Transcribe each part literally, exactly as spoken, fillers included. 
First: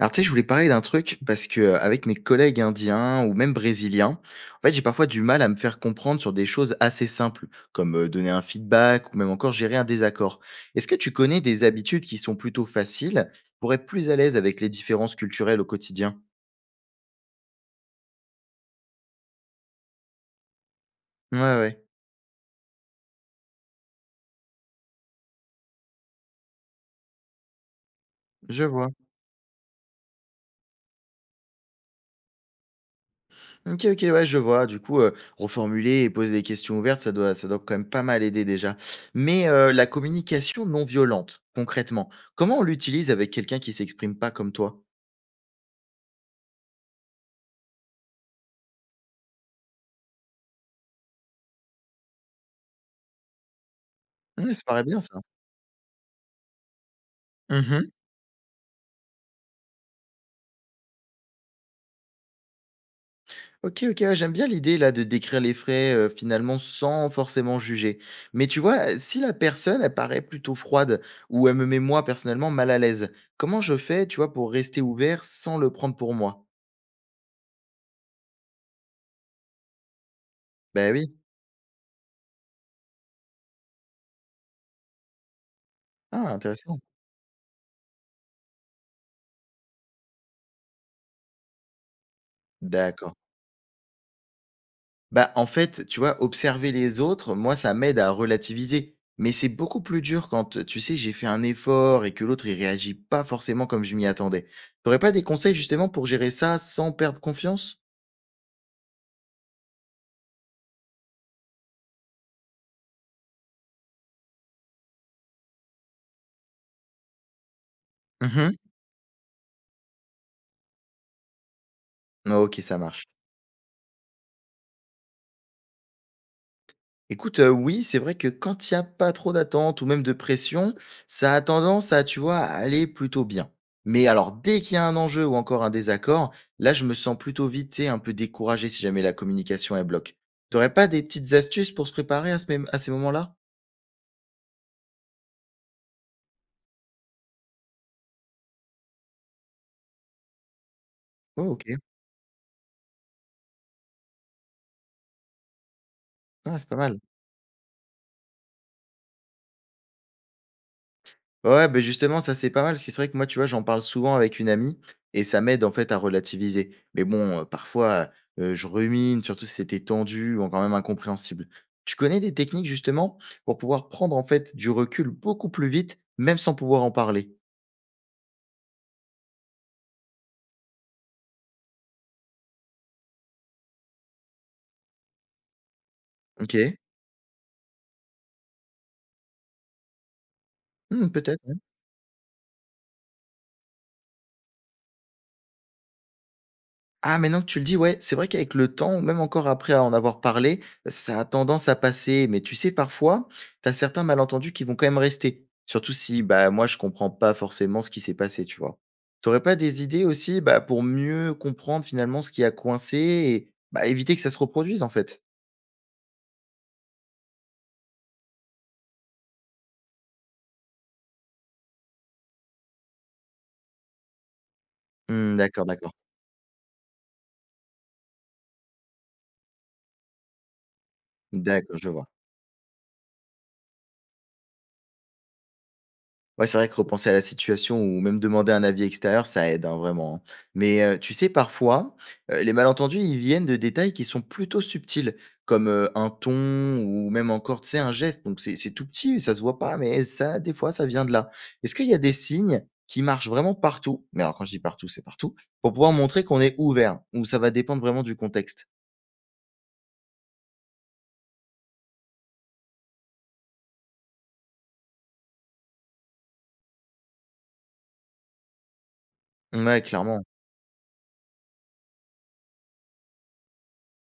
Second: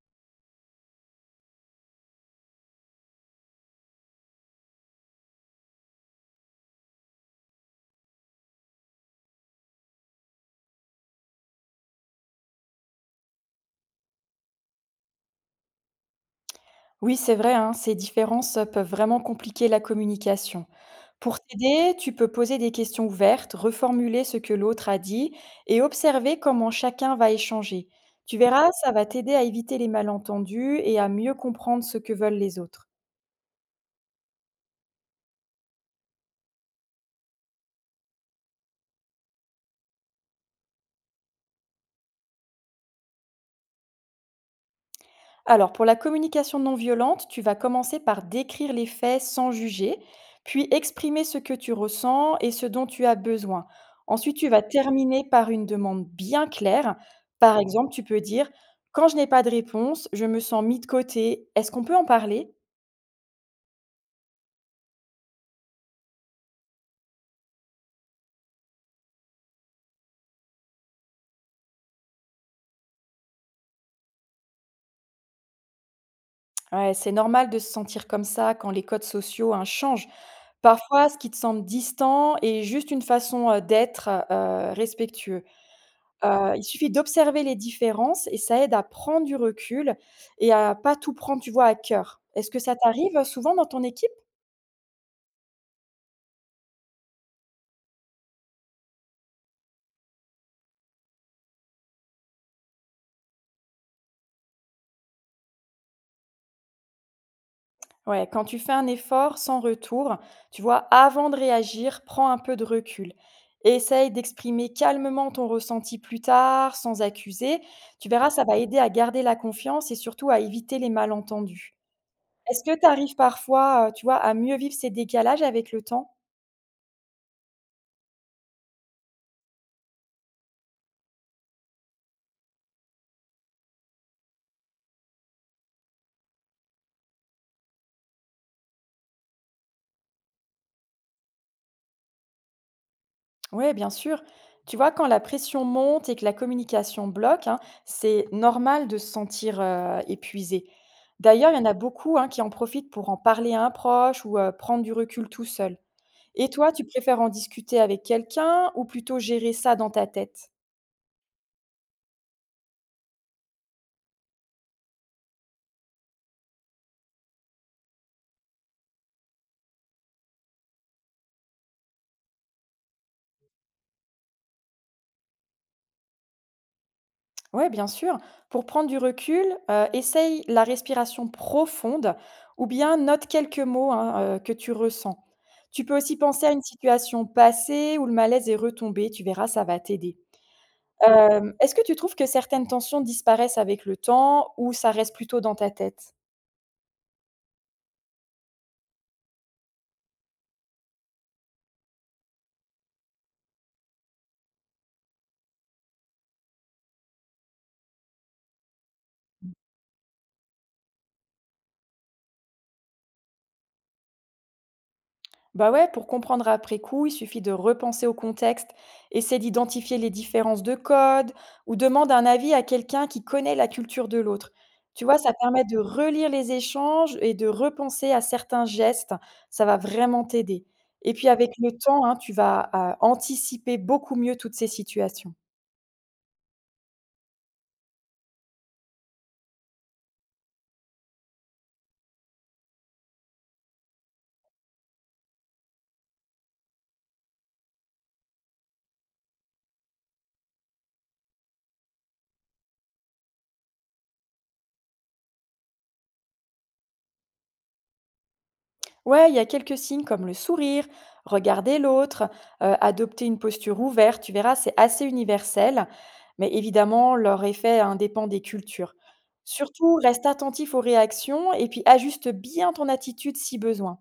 Alors tu sais, je voulais parler d'un truc parce que, heu, avec mes collègues indiens ou même brésiliens, en fait, j'ai parfois du mal à me faire comprendre sur des choses assez simples, comme, heu, donner un feedback ou même encore gérer un désaccord. Est-ce que tu connais des habitudes qui sont plutôt faciles pour être plus à l'aise avec les différences culturelles au quotidien? Oui, c'est vrai, hein, ces différences euh, peuvent vraiment compliquer la communication. Ouais, Pour ouais, t'aider, tu peux poser des questions ouvertes, reformuler ce que l'autre a dit et observer comment chacun va échanger. Tu je verras, vois. ça va t'aider à éviter les malentendus et à mieux comprendre ce que veulent les autres. OK, OK, ouais, je vois. Du coup, heu, reformuler et poser des questions ouvertes, ça doit ça doit quand même pas mal aider déjà. Mais, heu, la communication non violente, concrètement, comment on l'utilise avec quelqu'un qui s'exprime pas comme toi? Alors, pour la communication non violente, tu vas commencer par décrire les faits sans juger, puis exprimer ce que tu ressens et ce dont tu as besoin. Ensuite, tu Mmh, vas ça paraît bien ça. terminer par une demande bien claire. Par Mmh. exemple, tu peux dire, quand je n'ai pas de réponse, je me sens mis de côté. Est-ce qu'on peut en parler? OK, OK, ouais, j'aime bien l'idée là de décrire les frais, heu, finalement sans forcément juger. Mais tu vois, heu, si la personne elle paraît plutôt froide ou elle me met moi personnellement mal à l'aise, comment je fais, tu vois, pour rester ouvert sans le prendre pour moi? Ouais, c'est normal de se sentir comme ça quand les codes sociaux, hein, changent. Ben Parfois, ce oui. qui te semble distant est juste une façon, euh, d'être, euh, respectueux. Ah, Heu, il intéressant. suffit d'observer les différences et ça aide à prendre du recul et à pas tout prendre, tu vois, à cœur. Est-ce que ça D'accord. t'arrive souvent dans ton équipe? Bah, en fait, tu vois, observer les autres, moi ça m'aide à relativiser. Mais c'est beaucoup plus dur quand, tu sais, j'ai fait un effort et que l'autre il réagit pas forcément comme je m'y attendais. Tu pas des conseils justement pour gérer ça sans perdre confiance? Ouais, quand tu fais un effort sans retour, tu vois, avant de réagir, prends un peu de recul. Et essaye d'exprimer calmement ton ressenti plus tard, sans accuser. Tu verras, ça va Mhm. aider à garder la confiance et surtout à éviter les malentendus. OK, Est-ce que ça tu marche. arrives parfois, heu, tu vois, à mieux vivre ces décalages avec le temps? Écoute, heu, oui, c'est vrai que quand il y a pas trop d'attente ou même de pression, ça a tendance à, tu vois, à aller plutôt bien. Mais alors dès qu'il y a un enjeu ou encore un désaccord, là, je me sens plutôt vite, tu sais, un peu découragé si jamais la communication, est bloque. Tu aurais pas des petites astuces pour se préparer à ce mém à ces moments-là? Ouais, bien sûr. Tu vois, quand la pression monte et que la communication bloque, hein, c'est normal de se sentir euh, épuisé. D'ailleurs, Oh, il y en a OK. beaucoup, hein, qui en profitent pour en parler à un proche ou euh, prendre du recul tout seul. Et Ah, c'est toi, pas tu mal. préfères en discuter avec quelqu'un ou plutôt gérer ça dans ta tête? Ouais, ben justement, ça, c'est pas mal parce que c'est vrai que moi, tu vois, j'en parle souvent avec une amie et ça m'aide, en fait, à relativiser. Mais bon, heu, parfois, heu, je rumine, surtout si c'était tendu ou encore même incompréhensible. Tu connais des techniques, justement, pour pouvoir prendre, en fait, du recul beaucoup plus vite, même sans pouvoir en parler? Ouais, bien sûr. Pour prendre du recul, euh, essaye la respiration profonde ou bien note quelques mots, hein, euh, que tu ressens. Tu peux aussi penser à une OK. situation passée où le malaise est retombé, tu verras, ça va t'aider. Mmh, peut-être. Hem, est-ce que tu trouves que certaines tensions disparaissent avec le temps ou ça reste plutôt dans ta tête? Ah, maintenant que tu le dis, ouais, c'est vrai qu'avec le temps, même encore après en avoir parlé, ça a tendance à passer. Mais tu sais, parfois, t'as certains malentendus qui vont quand même rester. Surtout si, bah, moi, je comprends pas forcément ce qui s'est passé, tu vois? T'aurais pas des idées aussi, bah, pour mieux comprendre finalement ce qui a coincé et, bah, éviter que ça se reproduise, en fait? Bah, ouais, pour comprendre après coup, il suffit de repenser au contexte, essaie d'identifier les différences de code ou demande un avis à quelqu'un qui connaît la culture de l'autre. Tu vois, ça Mmh, permet d'accord, de d'accord. relire les échanges et de repenser à certains gestes, ça va vraiment t'aider. Et puis avec le D'accord, je temps, vois. hein, tu vas, heu, anticiper beaucoup mieux toutes ces situations. Ouais, c'est vrai que repenser à la situation ou même demander un avis extérieur, ça aide, hein, vraiment. Hein. Mais euh, tu sais, parfois, euh, les malentendus, ils viennent de détails qui sont plutôt subtils, comme euh, un ton ou même encore, tu sais, un geste. Donc, c'est c'est tout petit, ça se voit pas, mais ça, des fois, ça vient de là. Est-ce qu'il y a des signes qui marchent vraiment partout? Mais alors, quand je dis partout, c'est partout, pour pouvoir montrer qu'on est ouvert, ou ça va dépendre vraiment du contexte. Ouais, il y a quelques signes comme le sourire, regarder l'autre, euh, adopter une posture ouverte, tu verras, c'est assez universel, mais évidemment, leur effet, hein, dépend des cultures. Ouais, Surtout, clairement, reste attentif aux réactions et puis ajuste bien ton attitude si besoin.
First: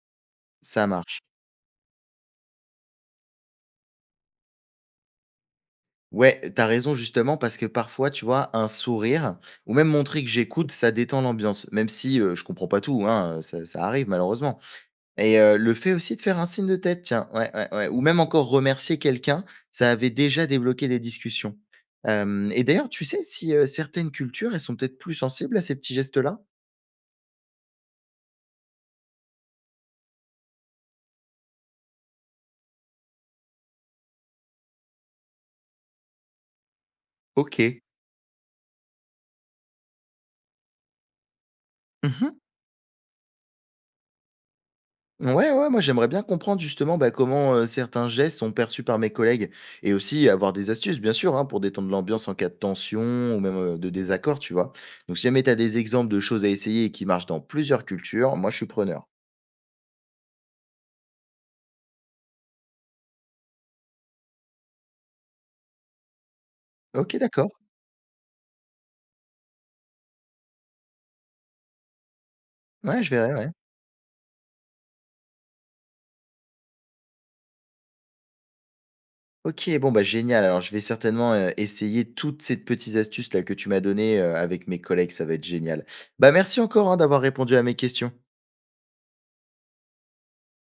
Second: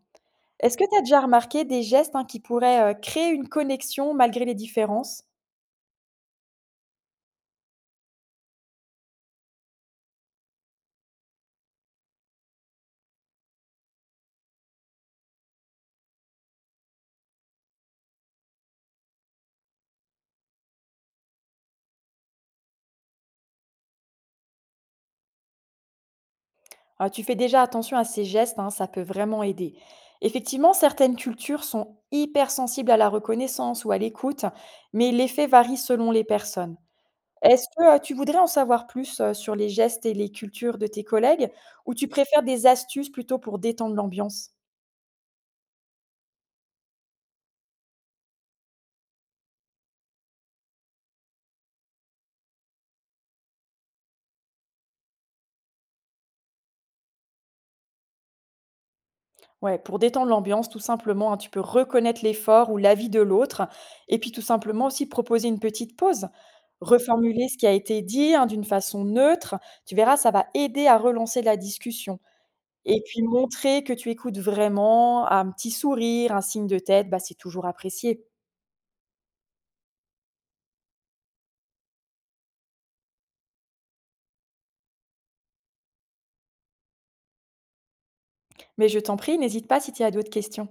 Est-ce que ça tu as déjà marche. remarqué des gestes, hein, qui pourraient euh, créer une connexion malgré les différences? Ouais, t'as raison justement parce que parfois, tu vois, un sourire ou même montrer que j'écoute, ça détend l'ambiance, même si euh, je comprends pas tout, hein, euh, ça, ça arrive malheureusement. Et euh, le fait aussi de faire un signe de tête, tiens, ouais, ouais, ouais, ou même encore remercier quelqu'un, ça avait déjà débloqué des discussions. Euh, et d'ailleurs, tu sais si euh, certaines cultures, elles sont peut-être plus sensibles à ces petits gestes-là? Euh, tu fais déjà attention à ces gestes, hein, ça peut vraiment aider. Effectivement, certaines cultures sont hypersensibles à la reconnaissance ou à l'écoute, mais l'effet varie selon les personnes. OK. Est-ce que, heu, tu voudrais en savoir plus, heu, sur les gestes et les cultures de tes collègues ou tu Mhm. préfères des astuces plutôt pour détendre l'ambiance? Ouais, ouais, moi j'aimerais bien comprendre justement bah, comment euh, certains gestes sont perçus par mes collègues et aussi avoir des astuces, bien sûr, hein, pour détendre l'ambiance en cas de tension ou même euh, de désaccord, tu vois. Donc si jamais tu as des exemples de choses à essayer et qui marchent dans plusieurs cultures, moi je suis preneur. Ouais, pour détendre l'ambiance tout simplement, hein, tu peux reconnaître l'effort ou l'avis de l'autre et puis tout simplement aussi proposer une petite pause. OK, Reformuler d'accord. ce qui a été dit, hein, d'une façon neutre, tu verras, ça va aider à relancer la discussion et Ouais, je puis verrai, ouais. montrer que tu écoutes vraiment, un petit sourire, un signe de tête, bah, c'est toujours apprécié. OK, bon, bah génial. Alors je vais certainement euh, essayer toutes ces petites astuces là que tu m'as données euh, avec mes collègues, ça va être génial. Bah merci encore hein, d'avoir répondu à mes questions. Mais je t'en prie, n'hésite pas si tu as d'autres questions.